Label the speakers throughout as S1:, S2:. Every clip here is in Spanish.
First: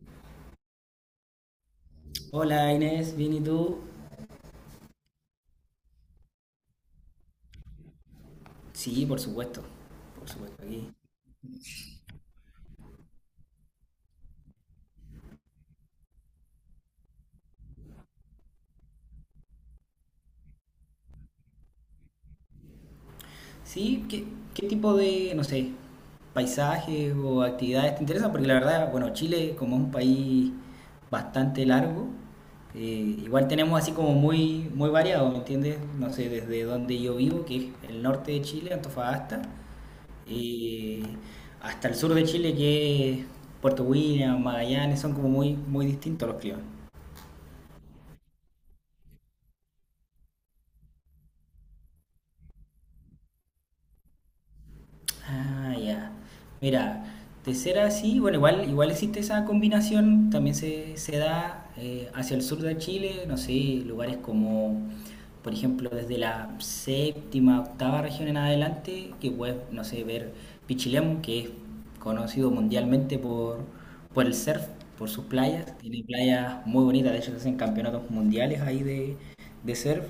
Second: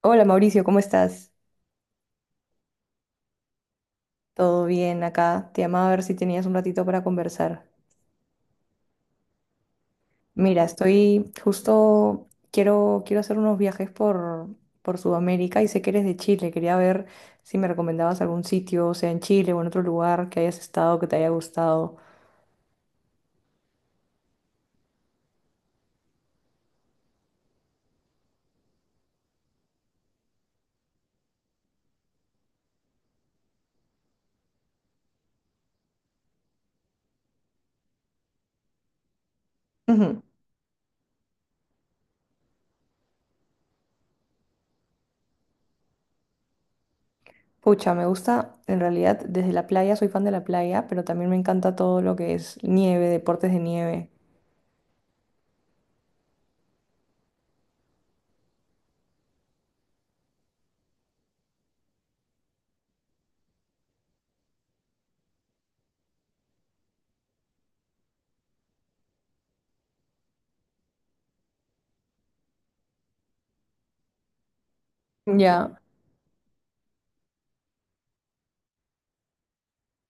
S1: Hola Mauricio, ¿cómo estás?
S2: Hola Inés, ¿bien y tú?
S1: ¿Todo bien acá? Te llamaba a ver si tenías un ratito para conversar.
S2: Sí, por supuesto
S1: Mira,
S2: aquí.
S1: estoy justo, quiero hacer unos viajes por Sudamérica y sé que eres de Chile. Quería ver si me recomendabas algún sitio, sea en Chile o en otro lugar que hayas estado, que te haya gustado.
S2: Sí, ¿qué tipo de, no sé, paisajes o actividades te interesan? Porque la verdad, bueno, Chile como es un país bastante largo, eh, igual tenemos así como muy, muy variado, ¿me entiendes? No sé, desde donde yo vivo, que es el norte de Chile, Antofagasta,
S1: Ujú.
S2: eh, hasta el sur de Chile, que es Puerto William, Magallanes, son como muy, muy distintos los climas.
S1: Pucha, me gusta, en realidad, desde la playa, soy fan de la playa, pero también me encanta todo lo que es nieve, deportes de nieve.
S2: Ah, ya. Mira, de ser así, bueno, igual existe esa combinación, también se da hacia el sur de Chile, no sé, lugares como, por ejemplo, desde la séptima, octava región en adelante, que puedes, no sé, ver Pichilemu, que es conocido mundialmente por el surf, por sus
S1: Ya,
S2: playas, tiene playas muy bonitas. De hecho, se hacen campeonatos mundiales ahí de surf,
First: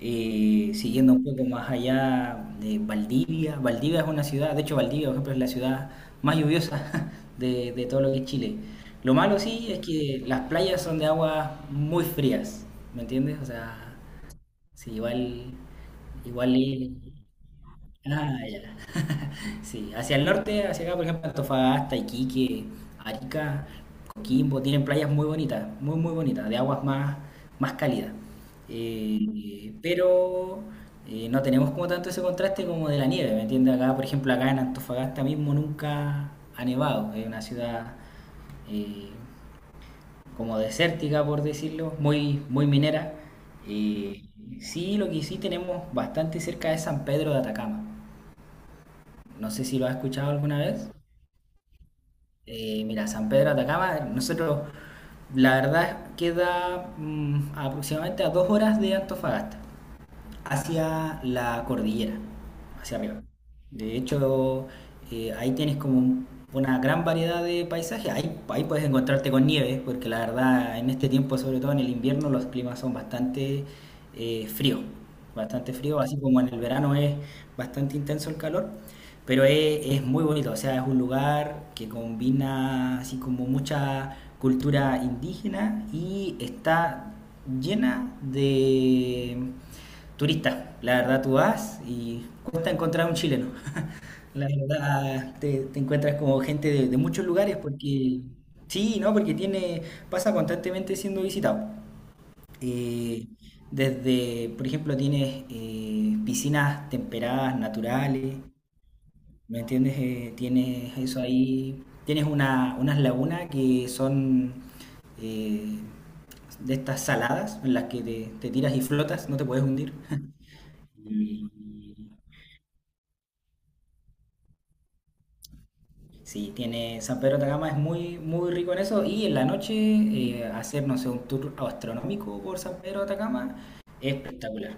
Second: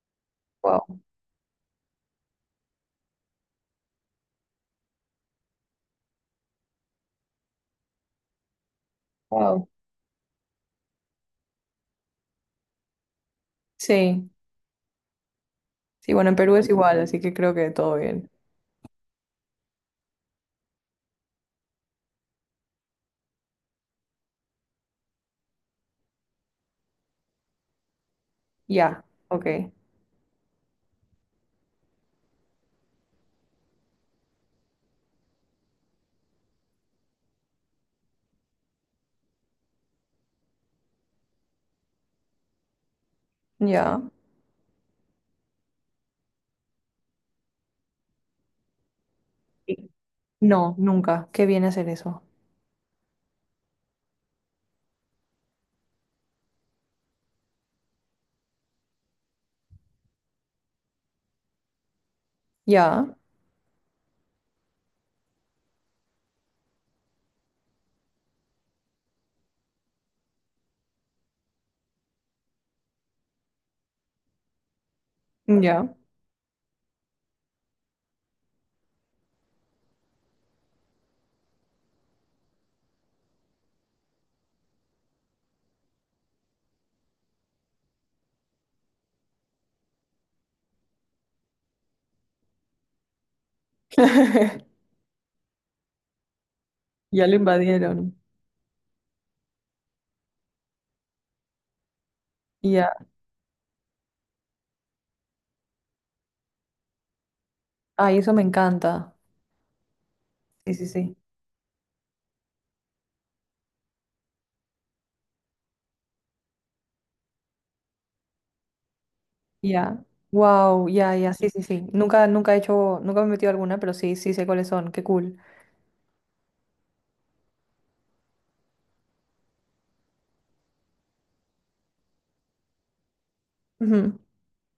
S1: wow,
S2: siguiendo un poco más allá de Valdivia. Valdivia es una ciudad, de hecho Valdivia, por ejemplo, es la ciudad más lluviosa de todo lo que es Chile. Lo malo
S1: wow.
S2: sí es que las playas son de aguas muy frías, ¿me entiendes? O sea,
S1: Sí,
S2: sí, igual,
S1: sí, bueno, en Perú
S2: igual...
S1: es igual,
S2: y-
S1: así que creo que todo bien.
S2: Ah, ya. Sí, hacia el norte, hacia acá, por ejemplo, Antofagasta, Iquique, Arica, Coquimbo, tienen playas muy bonitas, muy, muy bonitas, de aguas más cálidas.
S1: Ya, ok,
S2: Pero no tenemos como tanto ese contraste como de la nieve, ¿me entiendes? Acá, por ejemplo, acá en Antofagasta mismo nunca ha nevado, es una ciudad, eh, como desértica, por decirlo, muy, muy minera.
S1: ya.
S2: Eh, sí, lo que sí tenemos bastante cerca es San Pedro de Atacama. No sé si lo
S1: Y-
S2: has escuchado alguna
S1: No,
S2: vez.
S1: nunca. Qué viene a ser eso.
S2: Mira, San Pedro de Atacama, nosotros, la verdad, queda aproximadamente a 2 horas de Antofagasta, hacia la cordillera, hacia
S1: Ya,
S2: arriba. De hecho, ahí tienes como una gran variedad de paisajes. Ahí puedes encontrarte con nieve, porque la verdad, en este tiempo, sobre todo en el invierno, los climas son bastante fríos. Bastante
S1: ya.
S2: frío, así como en el verano es bastante intenso el calor. Pero es muy bonito. O sea, es un lugar que combina así como mucha cultura indígena y está llena de turista. La verdad, tú vas y cuesta encontrar un chileno. La verdad, te encuentras como gente de, muchos
S1: Ya lo
S2: lugares
S1: invadieron.
S2: porque, sí, ¿no? Porque tiene, pasa constantemente siendo visitado.
S1: Ya.
S2: Eh, Desde, por ejemplo, tienes piscinas temperadas,
S1: Ay, eso
S2: naturales,
S1: me encanta.
S2: ¿me entiendes?
S1: Sí, sí,
S2: Tienes
S1: sí.
S2: eso ahí, tienes unas lagunas que son eh, de estas saladas en las que te tiras y flotas, no te puedes hundir.
S1: Ya. Wow, ya, ya,
S2: Y
S1: sí, sí, sí. Nunca, nunca he hecho, nunca me he metido a alguna, pero sí, sí sé cuáles son. Qué cool.
S2: Sí, tiene. San Pedro de Atacama es muy, muy rico en eso, y en la noche hacer, no sé, un tour astronómico por San Pedro de Atacama es
S1: Ujú.
S2: espectacular,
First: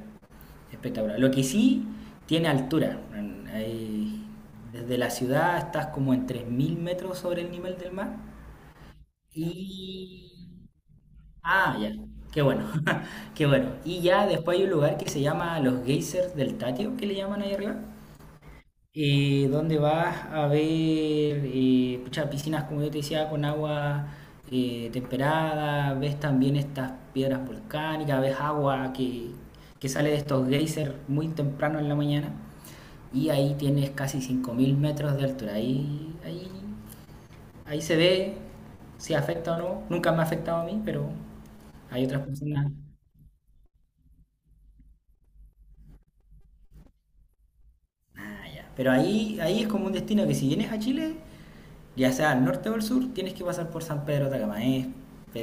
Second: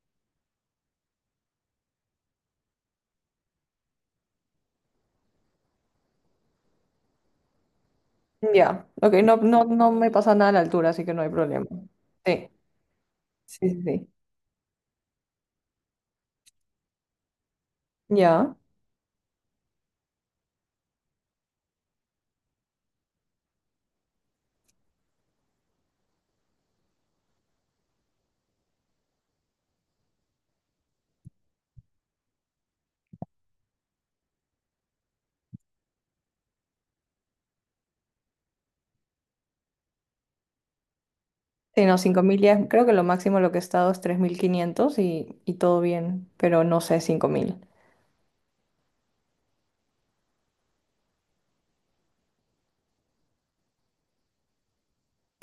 S2: espectacular. Lo que sí tiene altura. Ahí, desde la ciudad estás como en 3000 metros sobre el nivel del mar
S1: Ya. Ok, no, no, no me
S2: y...
S1: pasa nada a la altura, así que no hay problema.
S2: Ah, ya, qué
S1: Sí,
S2: bueno, qué
S1: sí,
S2: bueno.
S1: sí,
S2: Y
S1: sí.
S2: ya después hay un lugar que se llama los geysers del Tatio, que le llaman ahí arriba,
S1: Ya.
S2: donde vas a ver, pucha, piscinas, como yo te decía, con agua temperada, ves también estas piedras volcánicas, ves agua que sale de estos geysers muy temprano en la mañana, y ahí tienes casi 5000 metros de altura. Ahí se ve si afecta o no. Nunca me ha afectado a mí, pero
S1: Sí, no,
S2: hay otras
S1: 5.000 ya,
S2: personas.
S1: creo que lo máximo lo que he estado es 3.500 y todo bien, pero no sé, 5.000.
S2: Ah, ya. Pero ahí es como un destino que, si vienes a Chile, ya sea al norte o al sur, tienes que pasar por San Pedro de Atacamaes,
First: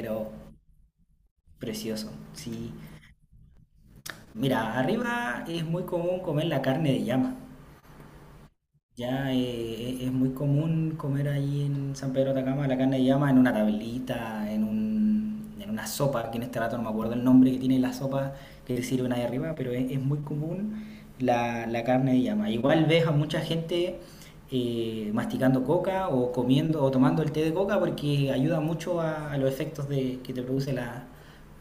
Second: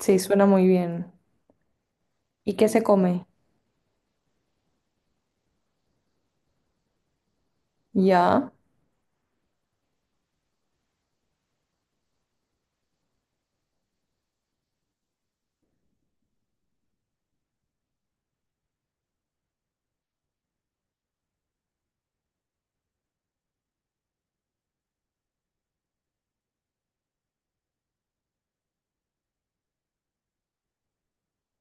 S1: Sí, suena muy bien.
S2: precioso.
S1: ¿Y qué
S2: Sí,
S1: se come?
S2: mira, arriba es muy común comer la carne de llama.
S1: Ya,
S2: Ya, es muy común comer ahí en San Pedro de Atacama la carne de llama en una tablita, en una sopa, que en este rato no me acuerdo el nombre que tiene la sopa que te sirven ahí arriba, pero es muy común la carne de llama. Igual ves a mucha gente masticando coca o comiendo o tomando el té de coca porque ayuda mucho a los efectos de, que te produce la,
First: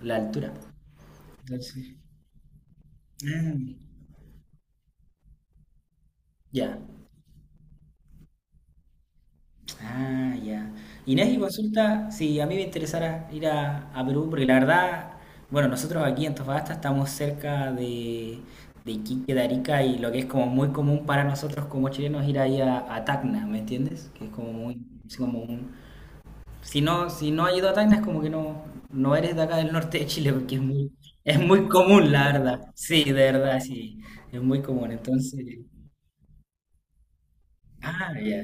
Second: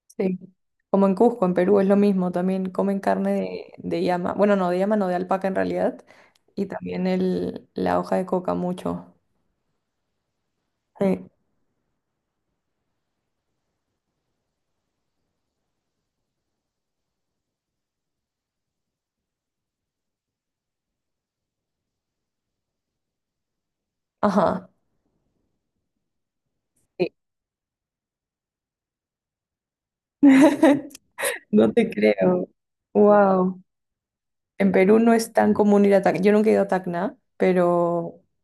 S2: la
S1: sí.
S2: altura.
S1: Como en Cusco, en Perú, es
S2: Entonces,
S1: lo mismo. También comen carne
S2: ah,
S1: de llama. Bueno, no, de llama, no, de alpaca en realidad. Y
S2: ya.
S1: también la hoja de coca mucho.
S2: Ah, ya.
S1: Sí.
S2: Inés, y consulta si a mí me interesara ir a Perú, porque la verdad, bueno, nosotros aquí en Antofagasta estamos cerca de Iquique, de Arica, y lo que es como muy común para nosotros como chilenos ir ahí a Tacna, ¿me entiendes? Que es como
S1: Ajá.
S2: muy, es como un. Si no,
S1: Sí.
S2: si no has ido a Tacna, es como que no, no eres de acá del norte de Chile, porque es muy
S1: No te
S2: común, la
S1: creo.
S2: verdad. Sí, de verdad,
S1: Wow.
S2: sí, es muy
S1: En
S2: común.
S1: Perú no es
S2: Entonces,
S1: tan común ir a Tacna. Yo nunca he ido a Tacna,
S2: ah,
S1: pero.
S2: ya,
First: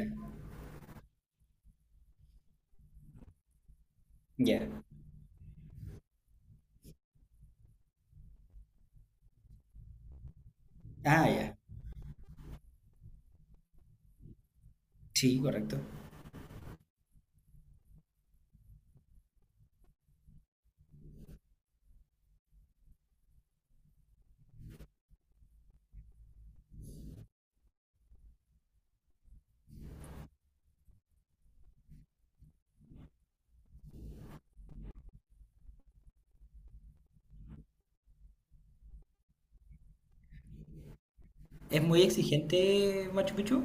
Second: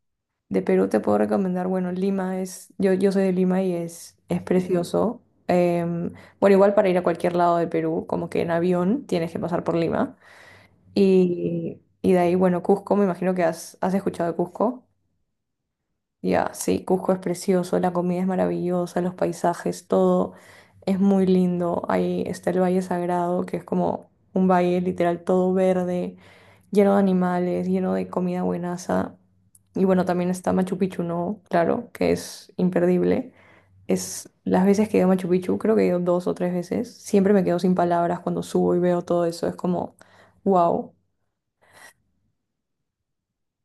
S1: De Perú te puedo recomendar, bueno, Lima es, yo soy de Lima y es
S2: ya.
S1: precioso. Em, bueno, igual para ir a cualquier lado de Perú, como que en avión tienes que pasar por Lima.
S2: Ah, ya.
S1: Y de ahí, bueno, Cusco, me imagino que has escuchado de Cusco.
S2: Sí, correcto.
S1: Ya, sí, Cusco es precioso, la comida es maravillosa, los paisajes, todo es muy lindo. Ahí está el Valle Sagrado, que es como un valle literal todo verde, lleno de animales, lleno de comida buenaza. Y bueno, también está Machu Picchu, ¿no? Claro, que es imperdible. Es las veces que he ido a Machu Picchu, creo que he ido dos o tres veces, siempre me quedo sin palabras cuando subo y veo todo eso, es como, wow.
S2: ¿Es muy exigente Machu Picchu?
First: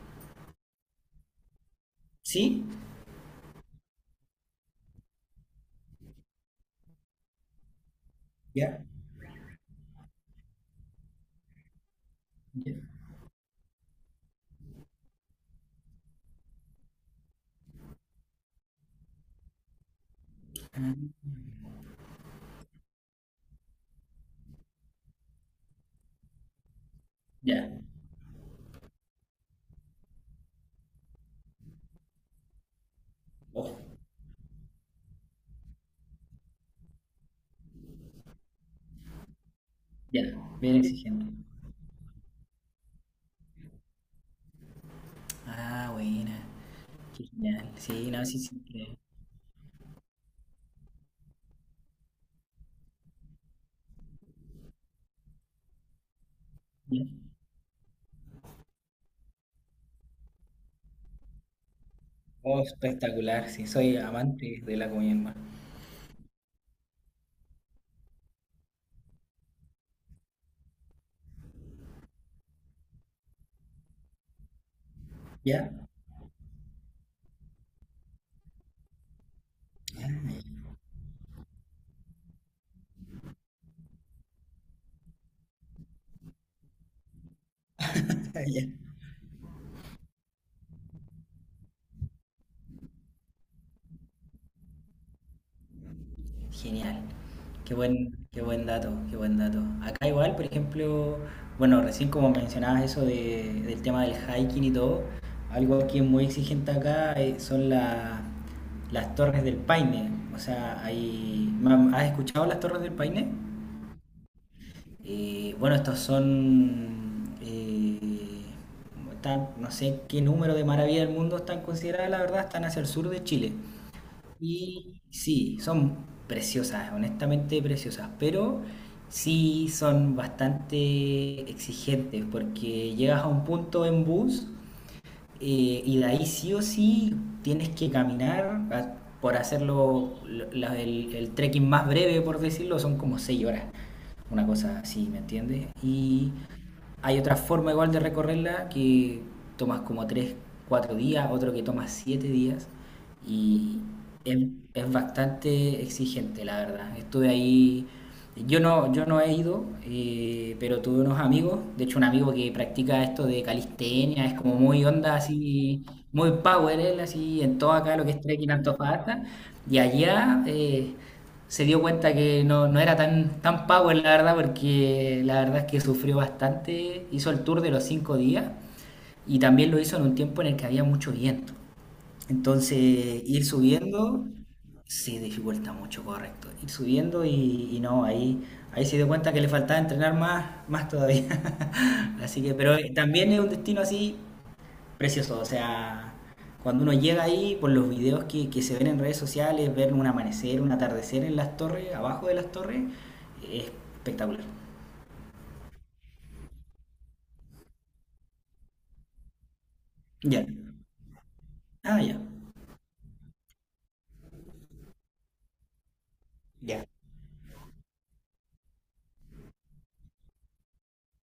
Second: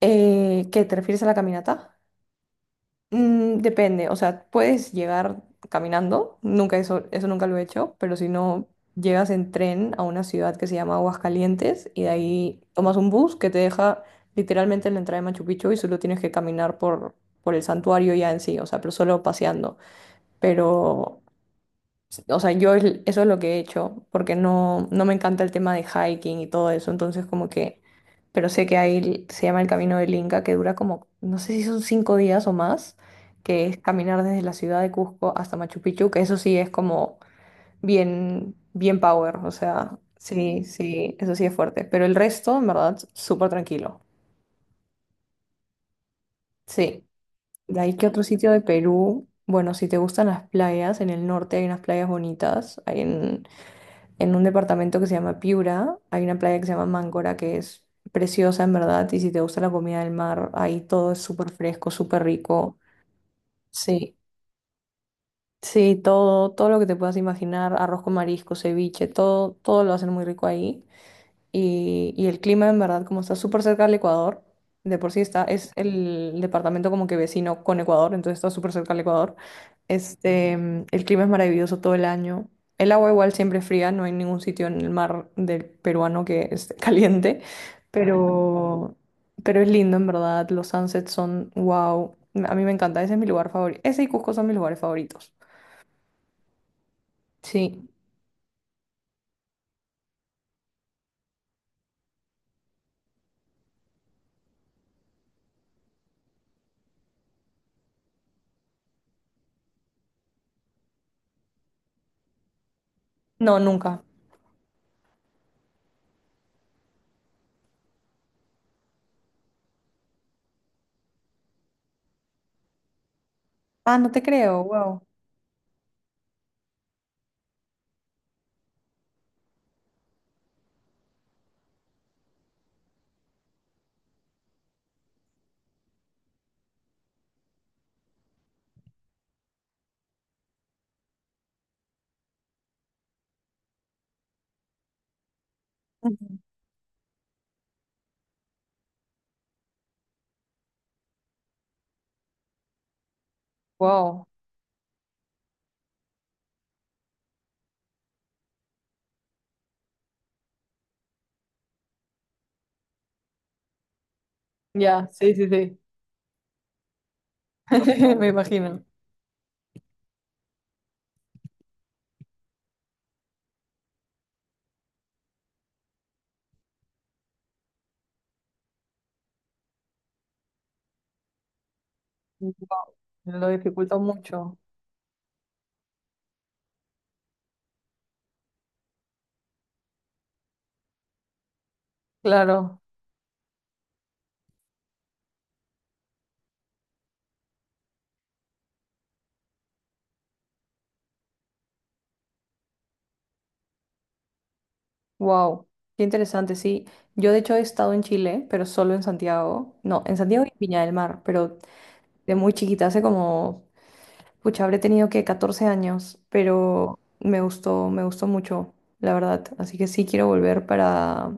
S1: ¿Qué te refieres a la caminata?
S2: ¿Sí?
S1: Depende, o sea, puedes llegar caminando, nunca eso, eso nunca lo he hecho, pero si no,
S2: Ya,
S1: llegas en tren a una ciudad que se llama Aguascalientes y de ahí
S2: ya.
S1: tomas un bus que te deja literalmente en la entrada de Machu Picchu y solo tienes que caminar por el santuario ya en sí, o sea, pero solo paseando. Pero
S2: Ah,
S1: o sea, yo eso es lo que he hecho, porque no, no me encanta el tema de hiking y todo eso, entonces como
S2: ya.
S1: que, pero sé que ahí se llama el Camino del Inca, que dura como, no sé si son 5 días o más, que
S2: Oh,
S1: es caminar desde la ciudad de Cusco hasta Machu Picchu, que eso sí es como bien, bien power, o sea,
S2: ya.
S1: sí,
S2: Bien
S1: sí,
S2: exigente.
S1: eso sí es fuerte, pero el resto, en verdad, súper tranquilo.
S2: Ah, buena.
S1: Sí,
S2: Qué genial.
S1: de ahí que
S2: Sí,
S1: otro
S2: no, sí,
S1: sitio de
S2: sí.
S1: Perú, bueno, si te gustan las playas, en el norte hay unas playas bonitas, hay en un departamento que se llama Piura. Hay una playa que se llama
S2: Ya.
S1: Máncora que es preciosa en verdad y si te gusta la comida del mar, ahí todo es súper fresco, súper
S2: Oh,
S1: rico.
S2: espectacular, sí, soy
S1: Sí,
S2: amante de la comida en mar.
S1: sí, todo, todo lo que te puedas imaginar, arroz con marisco, ceviche, todo, todo lo hacen muy rico ahí. Y el clima, en verdad, como está súper cerca del Ecuador, de por sí es
S2: Ya.
S1: el departamento como que vecino con Ecuador, entonces está súper cerca del Ecuador. Este, el clima es maravilloso todo el año. El agua igual siempre es fría, no hay ningún sitio en el mar del peruano que esté caliente,
S2: Ya.
S1: pero, pero es lindo, en verdad. Los sunsets son wow. A mí me encanta, ese es mi lugar favorito. Ese y Cusco son mis lugares favoritos.
S2: Genial. Qué
S1: Sí,
S2: buen, qué buen dato, qué buen dato. Acá igual, por ejemplo, bueno, recién como mencionabas eso del tema del hiking y todo, algo que es muy exigente acá, son las torres del Paine. O sea, hay, ¿has escuchado las torres del Paine?
S1: no, nunca.
S2: Bueno, estos son, no sé qué número de maravillas del mundo están consideradas, la verdad, están hacia el sur de Chile.
S1: Ah, no te creo,
S2: Y
S1: wow.
S2: sí, son preciosas, honestamente preciosas, pero sí son bastante exigentes porque llegas a un punto en bus, y de ahí sí o sí tienes que caminar, a- por hacerlo, el trekking más breve, por decirlo, son como 6 horas, una cosa así, ¿me entiendes?
S1: Ujú.
S2: Hay otra forma igual de recorrerla, que tomas como 3, 4 días, otro que toma 7 días, y
S1: Wow,
S2: es, es bastante exigente, la verdad. Estuve ahí, yo no, yo no he ido, pero tuve unos amigos, de hecho un amigo que practica esto de calistenia, es como muy
S1: ya,
S2: onda
S1: sí, sí, sí.
S2: así, muy power él, así en todo acá lo que es
S1: Me
S2: trekking
S1: imagino.
S2: Antofagasta, y allá, se dio cuenta que no, no era tan, tan power, la verdad, porque la verdad es que sufrió bastante. Hizo el tour de los 5 días y también lo hizo en un tiempo en el que había mucho viento. Entonces,
S1: Wow.
S2: ir
S1: Lo dificulta
S2: subiendo
S1: mucho.
S2: se dificulta mucho, correcto. Ir subiendo y no, ahí se dio cuenta que le faltaba entrenar más, más todavía. Así que, pero
S1: Claro.
S2: también es un destino así precioso. O sea, cuando uno llega ahí, por los videos que, se ven en redes sociales, ver un amanecer, un atardecer en las torres, abajo de las torres, es espectacular.
S1: Wow. Qué interesante, sí. Yo de hecho he estado en Chile, pero solo en Santiago. No, en Santiago
S2: Ya.
S1: y Viña del Mar, pero
S2: Ah, ya.
S1: de muy chiquita, hace como, pucha, habré tenido que 14 años,
S2: Ya.
S1: pero me gustó mucho, la verdad. Así que sí quiero volver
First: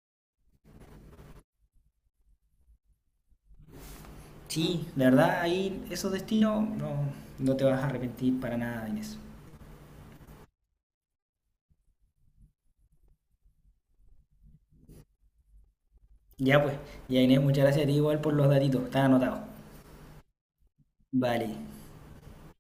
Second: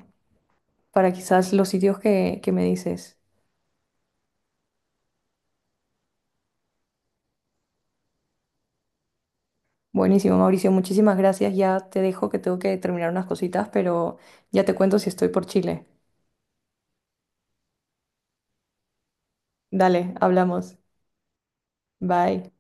S1: para quizás los sitios que me dices.
S2: Sí, de verdad, ahí esos destinos no, no te vas a arrepentir para nada, Inés.
S1: Buenísimo, Mauricio, muchísimas gracias. Ya te dejo que tengo que terminar unas cositas, pero ya te cuento si estoy por Chile.
S2: Ya, pues, ya, Inés, muchas gracias a ti igual por los datitos, están anotados.
S1: Dale, hablamos.
S2: Vale.
S1: Bye.